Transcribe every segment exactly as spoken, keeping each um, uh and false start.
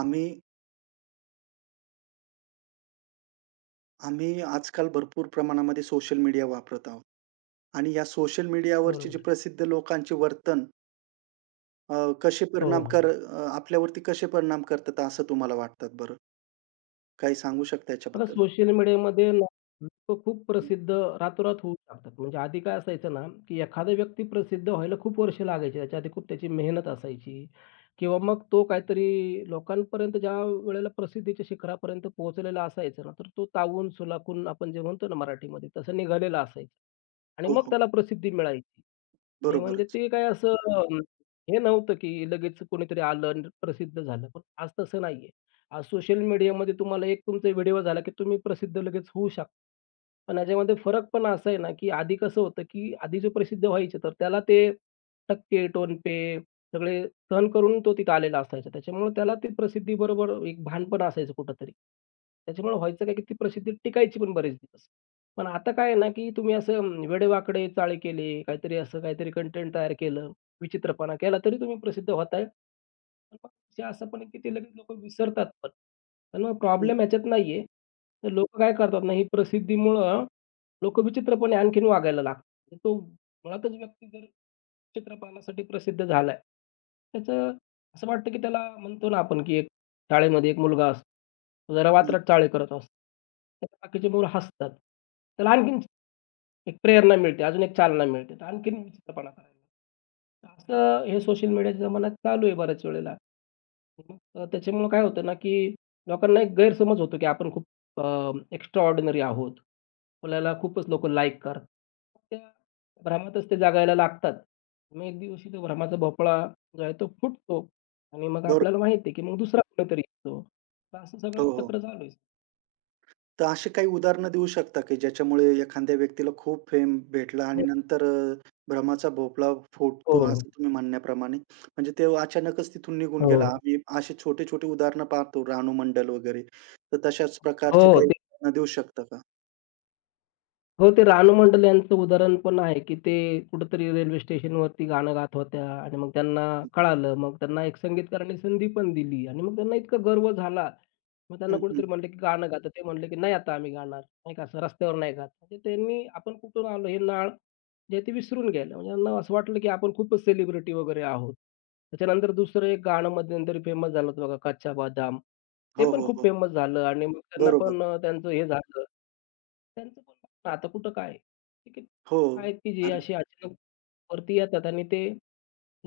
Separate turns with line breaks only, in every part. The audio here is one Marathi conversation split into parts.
आम्ही आम्ही आजकाल भरपूर प्रमाणामध्ये सोशल मीडिया वापरत आहोत. आणि या सोशल मीडियावरचे जे
बरोबर.
प्रसिद्ध लोकांचे वर्तन अ, कसे
हो,
परिणाम
हो.
कर अ, आपल्यावरती कसे परिणाम करतात असं तुम्हाला वाटतात बरं? काही सांगू शकता
आता
याच्याबद्दल?
सोशल मीडियामध्ये ना लोकं खूप प्रसिद्ध रातोरात होऊ शकतात. म्हणजे आधी काय असायचं ना, की एखादा व्यक्ती प्रसिद्ध व्हायला खूप वर्ष लागायची. त्याच्या आधी खूप त्याची मेहनत असायची किंवा मग तो काहीतरी लोकांपर्यंत ज्या वेळेला प्रसिद्धीच्या शिखरापर्यंत पोहोचलेला असायचा ना, तर तो तावून सुलाखून आपण जे म्हणतो ना मराठीमध्ये, तसं निघालेला असायचा आणि
हो,
मग
हो.
त्याला प्रसिद्धी मिळायची. आणि म्हणजे
बरोबरच.
ते काय असं अं, हे नव्हतं, की लगेच कोणीतरी आलं आणि प्रसिद्ध झालं. पण आज तसं नाहीये. आज सोशल मीडियामध्ये तुम्हाला एक तुमचा व्हिडिओ झाला, की तुम्ही प्रसिद्ध लगेच होऊ शकता. पण याच्यामध्ये फरक पण असा आहे ना, की आधी कसं होतं, की आधी जे प्रसिद्ध व्हायचे, तर त्याला ते टक्के, टोनपे सगळे सहन करून तो तिथं आलेला असायचा. त्याच्यामुळे त्याला ती प्रसिद्धीबरोबर एक भान पण असायचं कुठेतरी. त्याच्यामुळे व्हायचं काय, की ती प्रसिद्धी टिकायची पण बरेच दिवस. पण आता काय आहे ना, की तुम्ही असं अं, वेडेवाकडे चाळे केले, काहीतरी असं काहीतरी कंटेंट तयार केलं, विचित्रपणा केला, तरी तुम्ही प्रसिद्ध होताय. पण मग ते असं पण आहे, की ते लगेच लोकं विसरतात पण. पण मग
हं,
प्रॉब्लेम ह्याच्यात नाहीये. तर लोकं काय करतात ना, ही प्रसिद्धीमुळं लोकं विचित्रपणे आणखीन वागायला लागतात. तो मुळातच व्यक्ती जर चित्रपणासाठी प्रसिद्ध झालाय, त्याचं असं वाटतं की त्याला म्हणतो ना आपण, की एक शाळेमध्ये एक मुलगा असतो. तो जरा
हं.
वात्रट चाळे करत असतो. तर बाकीचे मुलं हसतात. त्याला आणखीन एक प्रेरणा मिळते, अजून एक चालना मिळते, तर आणखीन विचित्रपणा करायला. असं हे सोशल मीडियाच्या जमान्यात चालू आहे बऱ्याच वेळेला. तर त्याच्यामुळं काय होतं ना, की लोकांना एक गैरसमज होतो, की आपण खूप अ, एक्स्ट्राऑर्डिनरी आहोत. आपल्याला खूपच लोकं लाईक करतात. त्या भ्रमातच ते जगायला लागतात. मग एक दिवशी तो भ्रमाचा भोपळा जो आहे तो फुटतो आणि मग
बरोबर.
आपल्याला माहिती आहे, की मग दुसरा कोणीतरी येतो. तर असं
हो,
सगळं
हो.
चक्र चालू आहे.
तर अशी काही उदाहरणं देऊ शकता की ज्याच्यामुळे एखाद्या व्यक्तीला खूप फेम भेटला आणि
हो,
नंतर अ, भ्रमाचा भोपळा
हो,
फुटतो असं तुम्ही म्हणण्याप्रमाणे. म्हणजे ते अचानकच तिथून निघून
हो.
गेला. आम्ही अशी छोटे-छोटे उदाहरणं पाहतो रानू मंडल वगैरे. तर तशाच प्रकारचे काही
हो,
उदाहरणं देऊ शकता का?
हो, ते रानू मंडल यांचं उदाहरण पण आहे, की ते कुठेतरी रेल्वे स्टेशनवरती गाणं गात होत्या आणि मग त्यांना कळालं. मग त्यांना एक संगीतकाराने संधी पण दिली आणि मग त्यांना इतका गर्व झाला. मग त्यांना
हं, हं.
कुठेतरी म्हटलं, की गाणं गा. ते म्हटले, की "नाही आता आम्ही गाणार." नाही का, असं रस्त्यावर नाही गात. म्हणजे त्यांनी आपण कुठून आलो हे नाळ जे आहे ते विसरून गेले. म्हणजे त्यांना असं वाटलं, की आपण खूपच सेलिब्रिटी वगैरे आहोत. त्याच्यानंतर दुसरं एक गाणं मध्यंतरी फेमस झालं होतं बघा, "कच्चा बदाम." ते
हो,
पण
हो,
खूप
हो.
फेमस झालं आणि मग त्यांना
बरोबर.
पण अ, त्यांचं हे झालं. त्यांचं पण बघा ना, आता कुठं काय? ठीक आहे.
हो.
आहेत की जे
अरे,
असे अचानक वरती येतात आणि ते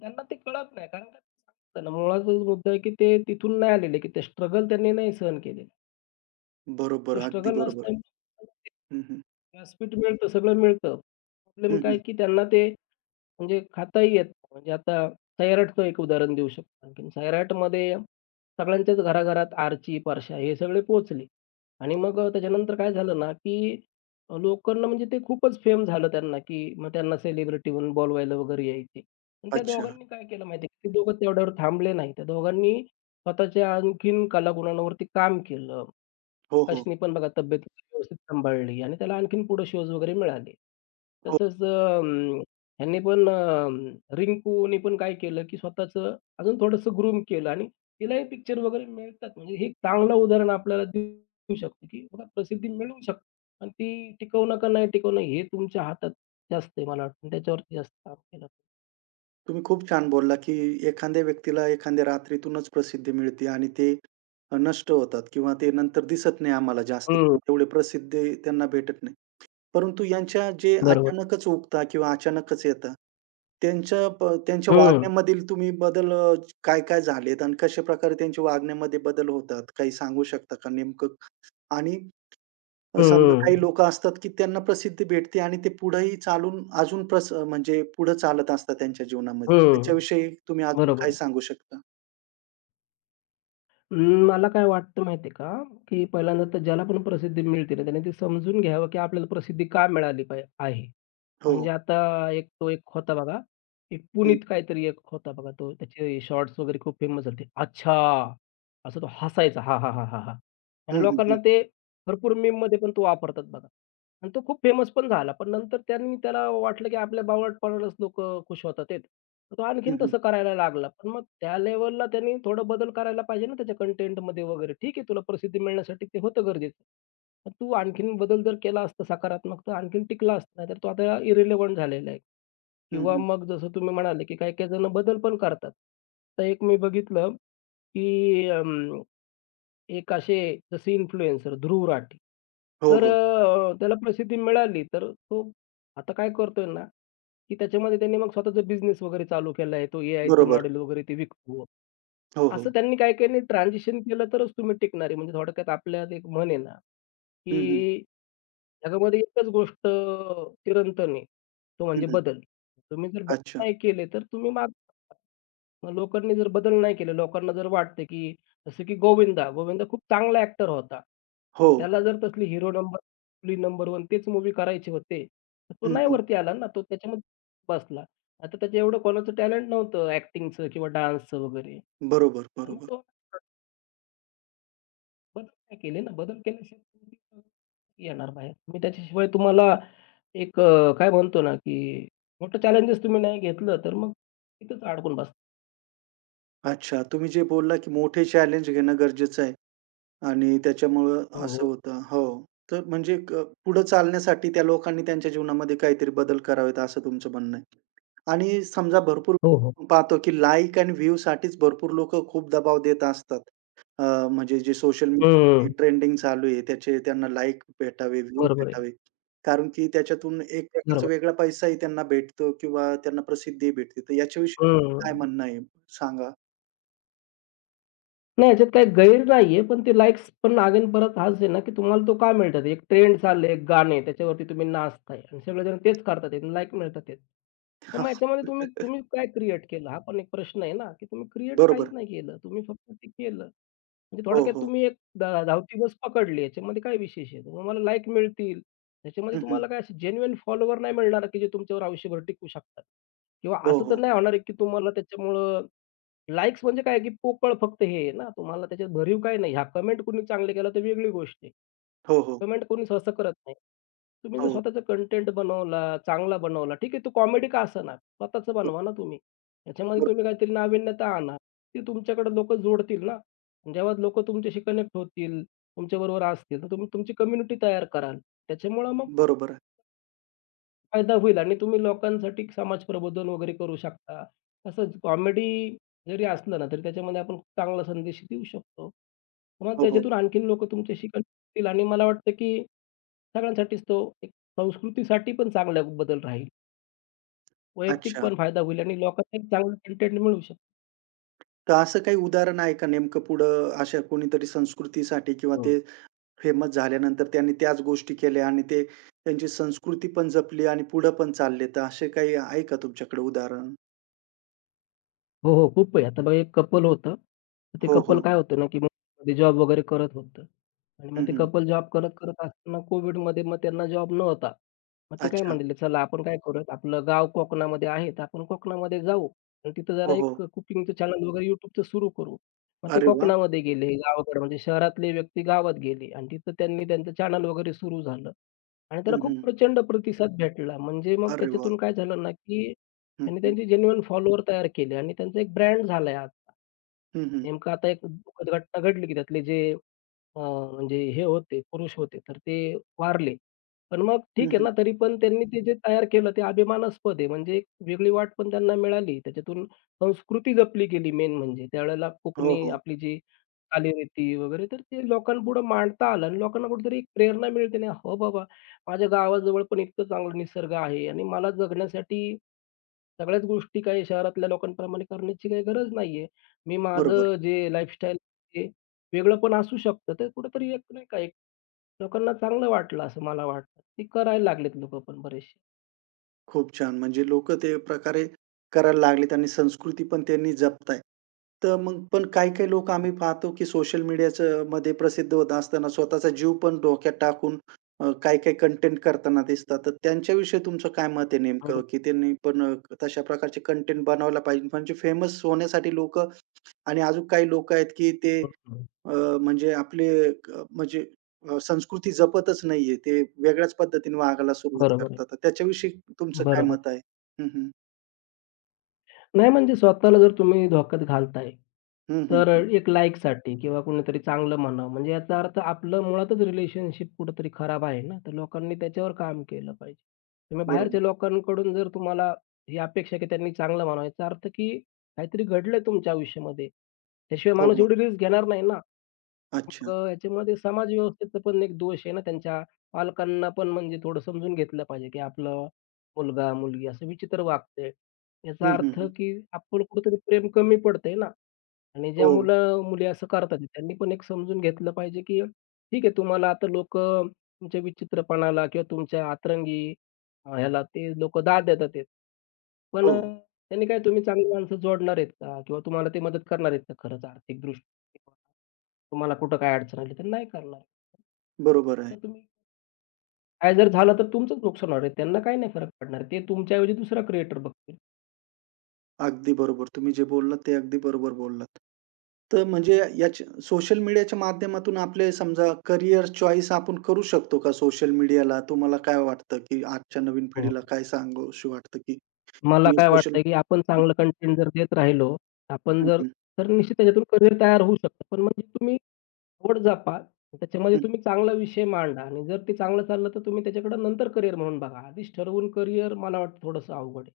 त्यांना ते कळत नाही. कारण काय असतं ना, मुळाचाच मुद्दा आहे की ते तिथून नाही आलेले, की ते स्ट्रगल त्यांनी नाही सहन केलेला. तो
बरोबर. अगदी
स्ट्रगल
बरोबर.
नसल्यामुळे
हं, हं.
व्यासपीठ मिळतं, सगळं मिळतं.
हं,
प्रॉब्लेम काय
हं.
की त्यांना ते म्हणजे खाताही येत नाही. म्हणजे आता सैराटचं एक उदाहरण देऊ शकतो आणखीन. सैराटमध्ये सगळ्यांच्याच घराघरात आरची, परश्या हे सगळे पोहोचले आणि मग अ, त्याच्यानंतर काय झालं ना, की अ, लोकांना म्हणजे ते खूपच फेम झालं त्यांना, की मग त्यांना सेलिब्रिटी म्हणून बोलवायला वगैरे यायचे. पण त्या
अच्छा.
दोघांनी काय केलं माहिती आहे का, ते दोघं तेवढ्यावर थांबले नाही. त्या दोघांनी स्वतःच्या आणखीन कलागुणांवरती काम केलं.
हो, हो.
अशनी पण बघा तब्येत व्यवस्थित सांभाळली आणि त्याला आणखीन पुढे शोज वगैरे मिळाले.
हो.
तसंच अं, ह्यांनी पण अ, रिंकूनी पण काय केलं, की स्वतःचं अजून थोडंसं ग्रूम केलं आणि तिलाही पिक्चर वगैरे मिळतात. म्हणजे हे एक चांगलं उदाहरण आपल्याला देऊ शकतं, की बघा प्रसिद्धी मिळवू शकते. पण ती टिकवणं का नाही टिकवणं हे तुमच्या हातात जास्त आहे मला वाटतं. त्याच्यावरती जास्त काम केलं.
तुम्ही खूप छान बोलला, की एखाद्या व्यक्तीला एखाद्या रात्रीतूनच प्रसिद्धी मिळते आणि ते अ, नष्ट होतात किंवा ते नंतर दिसत नाही आम्हाला जास्त
हं,
किंवा तेवढी प्रसिद्धी त्यांना भेटत नाही. परंतु यांच्या जे
बरोबर.
अचानकच उगता किंवा अचानकच येतात, त्यांच्या प त्यांच्या
हं,
वागण्यामधील तुम्ही बदल अ, काय-काय झालेत आणि कशाप्रकारे त्यांच्या वागण्यामध्ये बदल होतात? काही सांगू शकता का नेमकं? आणि
हं,
समजा काही
हं,
लोकं असतात, की त्यांना प्रसिद्धी भेटते आणि ते पुढेही चालून अजून प्रस म्हणजे पुढे चालत असतात त्यांच्या जीवनामध्ये.
हं.
त्याच्याविषयी तुम्ही अजून
बरोबर
काय
आहे.
सांगू शकता?
अं, मला काय वाटतं माहिती आहे का, की पहिल्यांदा तर ज्याला पण प्रसिद्धी मिळते ना, त्याने ते समजून घ्यावं, की आपल्याला प्रसिद्धी का मिळाली पाहि आहे.
हो.
म्हणजे आता एक तो एक होता बघा, एक
हं.
पुनीत काहीतरी एक होता बघा, तो त्याचे शॉर्ट्स वगैरे खूप फेमस झाले. "अच्छा!" असं तो हसायचा. हां, हां, हां, हां, हां.
हं,
आणि
हं,
लोकांना
हं.
ते भरपूर मीममध्ये पण तो वापरतात बघा. आणि तो खूप फेमस पण झाला. पण नंतर त्यांनी त्याला वाटलं, की आपल्या बावळटपणालाच लोकं खुश होतात तो
हं,
आणखीन
हं.
तसं करायला लागला. पण मग त्या लेव्हलला त्यांनी थोडा बदल करायला पाहिजे ना त्याच्या कंटेंटमध्ये वगैरे. ठीक आहे तुला प्रसिद्धी मिळण्यासाठी ते होतं गरजेचं. पण तू आणखीन बदल जर केला असता सकारात्मक तर आणखीन टिकला असता. नाहीतर तो आता इरिलेव्हंट झालेला आहे.
हं,
किंवा
हं.
मग जसं तुम्ही म्हणाले, की काही-काही जण बदल पण करतात. तर एक मी बघितलं, की एक असे जसे इन्फ्लुएन्सर ध्रुव राठी.
हो,
तर
हो.
अ, त्याला प्रसिद्धी मिळाली. तर तो आता काय करतोय ना, की त्याच्यामध्ये त्यांनी मग स्वतःचा बिझनेस वगैरे चालू केला आहे. तो एआयचं
बरोबर.
मॉडेल वगैरे ते विकतो.
हो, हो.
असं त्यांनी काही काही नाही ट्रान्झिशन केलं तरच तुम्ही टिकणार आहे. म्हणजे थोडक्यात आपल्यात एक म्हण आहे ना,
हं, हं.
की जगामध्ये एकच गोष्ट चिरंतन आहे. तो
हं,
म्हणजे
हं.
बदल. तुम्ही जर बदल
अच्छा.
नाही केले, तर तुम्ही मागे. मग लोकांनी जर बदल नाही केले, लोकांना जर वाटते की जसं की गोविंदा. गोविंदा खूप चांगला ॲक्टर होता.
हो.
पण त्याला जर तसली हिरो नंबर आपली नंबर वन तेच मूव्ही करायचे होते. तर तो
हं,
नाही
हं.
वरती आला ना, तो त्याच्यामध्ये बसला. आता त्याचं एवढं कोणाचं टॅलेंट नव्हतं ॲक्टिंगचं किंवा डान्सचं वगैरे.
बरोबर,
पण मग
बरोबर.
तो बदल नाही केले ना, बदल केल्याशिवाय तुम्ही येणार बाहेर. मी त्याच्याशिवाय तुम्हाला एक अ, काय म्हणतो ना, की मोठं चॅलेंजेस तुम्ही नाही घेतलं, तर मग तिथेच अडकून बसता.
अच्छा. तुम्ही जे बोलला, की मोठे चॅलेंज घेणं गरजेचं आहे. आणि त्याच्यामुळं
हो,
असं
हो.
होतं. हो. तर म्हणजे क पुढे चालण्यासाठी त्या लोकांनी त्यांच्या जीवनामध्ये काहीतरी बदल करावेत, असं तुमचं म्हणणं आहे. आणि समजा भरपूर
हो, हो.
पाहतो, की लाइक आणि व्ह्यूसाठीच भरपूर लोक खूप दबाव देत असतात. अ, म्हणजे जे सोशल
हं,
मीडियावरती ट्रेंडिंग चालू आहे, त्याचे त्यांना लाइक भेटावे, व्ह्यू
बरोबर आहे.
भेटावे. कारण की त्याच्यातून एक प्रकारचा
बरोबर.
वेगळा पैसाही त्यांना भेटतो किंवा त्यांना प्रसिद्धीही भेटते. तर याच्याविषयी काय
हं.
म्हणणं आहे? सांगा.
नाही ह्याच्यात काही गैर नाहीये, पण ते लाइक्स पण अगेन परत हाच आहे ना, की तुम्हाला तो काय मिळतात? एक ट्रेंड चाललंय, एक गाणं आहे, त्याच्यावरती तुम्ही नाचताय आणि सगळेजण तेच करतात आहेत आणि लाइक मिळतात आहेत. तर मग ह्याच्यामध्ये तुम्ही तुम्ही काय क्रिएट केलं? हा पण एक प्रश्न आहे ना, की तुम्ही क्रिएट काहीच
बरोबर.
नाही केलं. तुम्ही फक्त ते केलं. म्हणजे
हो,
थोडक्यात
हो.
तुम्ही एक धा धावती बस पकडली. याच्यामध्ये काय विशेष आहे? तुम्हाला लाइक मिळतील. त्याच्यामध्ये
हं, हं.
तुम्हाला काय असे जेन्युइन फॉलोवर नाही मिळणार, की जे तुमच्यावर आयुष्यभर टिकू शकतात किंवा
हो,
असं
हो.
तर नाही होणार आहे, की तुम्हाला त्याच्यामुळं लाइक्स म्हणजे काय की पोकळ फक्त हे आहे ना, तुम्हाला त्याच्यात भरीव काही नाही. ह्या कमेंट कुणी चांगले केलं तर वेगळी गोष्ट आहे.
हो, हो.
कमेंट कोणी सहसा करत नाही. तुम्ही जर
हो,
स्वतःचा कंटेंट बनवला, चांगला बनवला, ठीक आहे तो कॉमेडी का असेना, स्वतःचं
हो.
बनवा ना तुम्ही. त्याच्यामध्ये
बरो
तुम्ही काहीतरी नाविन्यता आणा. ते तुमच्याकडे लोकं जोडतील ना. जेव्हा लोकं तुमच्याशी कनेक्ट होतील, तुमच्याबरोबर असतील, तर तुम्ही तुमची कम्युनिटी तयार कराल. त्याच्यामुळं मग तुम्हाला
बरोबर आहे.
फायदा होईल आणि तुम्ही लोकांसाठी समाज प्रबोधन वगैरे करू शकता. तसंच कॉमेडी जरी असलं ना, तरी त्याच्यामध्ये आपण चांगला संदेश देऊ शकतो. मग
हो, हो.
त्याच्यातून आणखीन लोकं तुमच्याशी कनेक्ट आणि मला वाटतं, की सगळ्यांसाठीच तो एक संस्कृतीसाठी पण चांगला बदल राहील. वैयक्तिक
अच्छा.
पण फायदा होईल आणि लोकांना एक चांगलं कंटेंट मिळू शकतो.
तर असं काही उदाहरण आहे का नेमकं पुढं अशा कोणीतरी संस्कृतीसाठी किंवा
हो.
ते फेमस झाल्यानंतर त्यांनी त्याच गोष्टी केल्या आणि ते त्यांची संस्कृती पण जपली आणि पुढं पण चालले. तर असे काही आहे का तुमच्याकडे उदाहरण?
हो, हो. खूप आहे. आता बघा एक कपल होतं. तर ते
हो,
कपल
हो.
काय होतं ना, की मग ते जॉब वगैरे करत होतं. आणि
हं,
मग ते
हं.
कपल जॉब करत, करत असताना कोविडमध्ये मग त्यांना जॉब नव्हता. मग ते काय
अच्छा.
म्हणाले, "चला आपण काय करूयात, आपलं गाव कोकणामध्ये आहे, तर आपण कोकणामध्ये जाऊ आणि तिथं जरा
हो, हो.
एक कुकिंगचं चॅनल वगैरे YouTubeचं सुरू करू." मग ते
अरे वाह!
कोकणामध्ये गेले, गावाकडे म्हणजे शहरातले व्यक्ती गावात गेले आणि तिथं त्यांनी त्यांचं चॅनल वगैरे सुरू झालं आणि त्याला
हं,
खूप
हं.
प्रचंड प्रतिसाद भेटला. म्हणजे मग
अरे वाह!
त्याच्यातून काय झालं ना, की
हं,
त्यांनी
हं.
त्यांचे जेन्युइन फॉलोवर तयार केले आणि त्यांचा एक ब्रँड झालाय आता.
हं, हं.
नेमकं आता एक दुःखद घटना घडली, की त्यातले जे अ, म्हणजे हे होते, पुरुष होते, तर ते वारले. पण मग
हं,
ठीक आहे
हं.
ना, तरी पण त्यांनी ते जे तयार केलं ते अभिमानास्पद आहे. म्हणजे एक वेगळी वाट पण त्यांना मिळाली. त्याच्यातून संस्कृती जपली गेली मेन म्हणजे. त्यावेळेला
हो,
कोकणी
हो.
आपली जी चालीरीती वगैरे, तर ते लोकांपुढं मांडता आलं आणि लोकांना कुठेतरी एक प्रेरणा मिळते ना, "हो बाबा, माझ्या गावाजवळ पण इतकं चांगलं निसर्ग आहे आणि मला जगण्यासाठी सगळ्याच गोष्टी काही शहरातल्या लोकांप्रमाणे करण्याची काही गरज नाहीये. मी
बरोबर.
माझं जे लाईफस्टाईल वेगळं पण असू शकतं. ते कुठेतरी एक नाही का एक लोकांना चांगलं वाटलं असं मला वाटतं. ते करायला लागलेत लोकं पण बरेचसे.
खूप छान. म्हणजे लोक ते प्रकारे करायला लागलेत आणि संस्कृती पण त्यांनी जपत आहेत. तर मग पण काही-काही लोकं आम्ही पाहतो, की सोशल मीडियाचं मध्ये प्रसिद्ध होत असताना स्वतःचा जीव पण डोक्यात टाकून अ, काही-काही कंटेंट करताना दिसतात. तर त्यांच्याविषयी तुमचं काय मत आहे नेमकं,
हं,
की त्यांनी पण अ, तशा प्रकारचे कंटेंट बनवायला पाहिजे? म्हणजे फेमस होण्यासाठी लोकं आणि अजून काही लोकं आहेत की ते
हं, हं.
अ, म्हणजे आपले अ, म्हणजे अ, संस्कृती जपतच नाहीये. ते वेगळ्याच पद्धतीने वागायला सुरुवात
बरोबर आहे.
करतात. तर त्याच्याविषयी तुमचं काय
बरोबर
मत
आहे.
आहे? हं, हं.
नाही म्हणजे स्वतःला जर तुम्ही धोक्यात घालताय,
हं, हं,
तर अ,
हं.
एक लाईकसाठी किंवा कोणीतरी चांगलं म्हणावं म्हणजे याचा अर्थ आपलं मुळातच रिलेशनशिप कुठेतरी खराब आहे ना, तर लोकांनी त्याच्यावर काम केलं पाहिजे. तुम्ही
बरोबर.
बाहेरच्या लोकांकडून जर तुम्हाला ही अपेक्षा की त्यांनी चांगलं म्हणावं याचा अर्थ की काहीतरी घडलंय तुमच्या आयुष्यामध्ये. त्याशिवाय
हो,
माणूस
हो.
एवढी रिस्क घेणार नाही ना.
अच्छा.
मग याच्यामध्ये समाज व्यवस्थेचा पण एक दोष आहे ना, त्यांच्या पालकांना पण म्हणजे थोडं समजून घेतलं पाहिजे, की आपला मुलगा, मुलगी असं विचित्र वागतंय.
हं,
याचा
हं,
अर्थ,
हं.
की आपण कुठेतरी प्रेम कमी पडतंय ना. आणि ज्या
हो,
मुलं-मुली असं करतात आहे, त्यांनी पण एक समजून घेतलं पाहिजे, की ठीक आहे तुम्हाला आता लोकं तुमच्या विचित्रपणाला किंवा तुमच्या अतरंगी अ, ह्याला ते लोकं दाद देतात आहेत. पण अ,
हो.
त्यांनी काय तुम्ही चांगली माणसं जोडणार आहेत का? किंवा तुम्हाला ते मदत करणार आहेत का खरंच आर्थिकदृष्ट्या? तुम्हाला कुठं काय अडचण आली तर नाही करणार.
बरोबर आहे.
असं तुम्ही काय जर झालं तर तुमचंच नुकसान होणार आहे. त्यांना काही नाही फरक पडणार. ते तुमच्याऐवजी दुसरा क्रिएटर बघतील.
अगदी बरोबर. तुम्ही जे बोललात ते अगदी बरोबर बोललात. तर म्हणजे याच्या सोशल मीडियाच्या माध्यमातून आपले समजा करियर चॉईस आपण करू शकतो का सोशल मीडियाला? तुम्हाला काय वाटतं की आजच्या नवीन
हो.
पिढीला काय सांगूशी वाटतं की
मला
तुम्ही
काय
सोशल
वाटतंय, की आपण चांगलं कंटेंट जर देत राहिलो, आपण
हं,
जर
हं,
तर निश्चित त्याच्यातून करियर तयार होऊ शकतं. पण म्हणजे तुम्ही आवड जपा. त्याच्यामध्ये
हं.
तुम्ही चांगला विषय मांडा आणि जर ते चांगलं चाललं, तर तुम्ही त्याच्याकडे नंतर करियर म्हणून बघा. आधीच ठरवून करियर मला वाटतं थोडंसं अवघड आहे.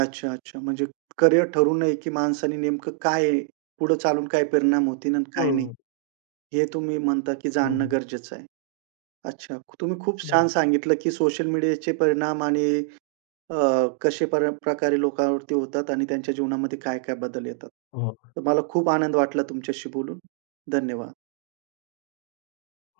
अच्छा, अच्छा. म्हणजे करिअर ठरवू नये, की माणसाने नेमकं काय आहे, पुढे चालून काय परिणाम होतील आणि काय नाही,
हं.
हे तुम्ही म्हणता, की
हो,
जाणणं
हो.
गरजेचं आहे. अच्छा. तुम्ही खूप छान
बरोबर.
सांगितलं, की सोशल मीडियाचे परिणाम आणि अ, कसे पर प्रकारे लोकांवरती होतात आणि त्यांच्या जीवनामध्ये काय-काय बदल येतात.
हो.
तर मला खूप आनंद वाटला तुमच्याशी बोलून. धन्यवाद.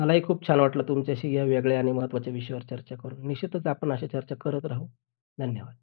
मलाही खूप छान वाटलं तुमच्याशी या वेगळ्या आणि महत्त्वाच्या विषयावर चर्चा करून. निश्चितच आपण अशा चर्चा करत राहू. धन्यवाद.